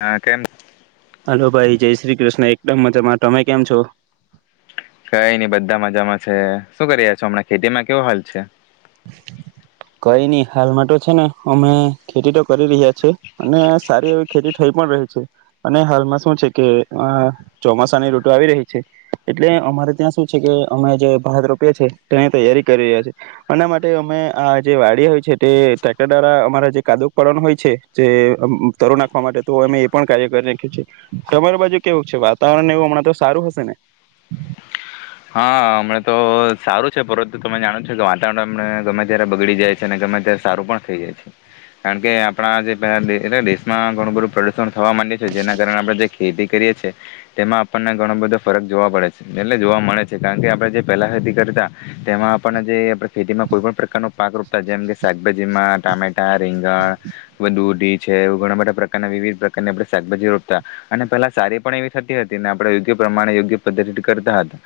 હા કેમ હલો ભાઈ જય શ્રી કૃષ્ણ એકદમ મજામાં તમે કેમ છો કઈ નઈ બધા મજામાં છે શું કરી્યા છો હમણાં ખેતીમાં કેવો હાલ છે કઈ નહી હાલમાં તો છે ને અમે ખેતી તો કરી રહ્યા છેએ અને સારી એવી ખેતી થઈ પણ રહી છે અને હાલમાં શું છે કે ચોમાસાની રઋટ આવી રહી છે એટલે અમારે ત્યાં શું છે કે અમે જે ભાત રોપએ છે તેની તૈયારી કરી રહ્યા છે એના માટે અમે આ જે વાડી હોય છે તે ટક્ટર દ્વારા અમારા જે કાદુક પળન હોય છે જે તરુ નાખવા માટે તો અમે એ પણ કાર્ય કરી ના્યું છે તમારી બાજુ કેવું છે વાતાવરણ એવું હમણાં તો સારું હશે ને હા હમણા તો સારું છે પરત તમે જાણો છો કે વાતાવરણ ગમે ત્યારે બગડી જાય છે અને ગમે ત્યારે સારું પણ થઈ જાય છે કારણ કે આપણા જેલા દેશમાં ઘણું બધું થવા માંડે છે જેના કારણે આપણેએ ખેતી કરીએ છીએ તેમાં આપણને ઘણો બધો ફરક જોવા પડે છે એટલે જોવા મળે કારણ કે આપણે જે પહેલા ખેતી કરતા તેમાં આપણને જે આપ ખેતીમાં કોઈ પણ પ્રકારનો પાક રોપતા જેમ કે શાકભાજીમાં ટામેટા રીંગણ દૂઢી છે ઘણા બધા પ્રકારના વિવિધ પ્રકારની આપણે શાકભાજી રોપતા અને પેલા સારી પણ એવી થતી હતી ને આપણે યોગ્ય પ્રમાણે યોગ્ય પદ્ધતિ કરતા હતા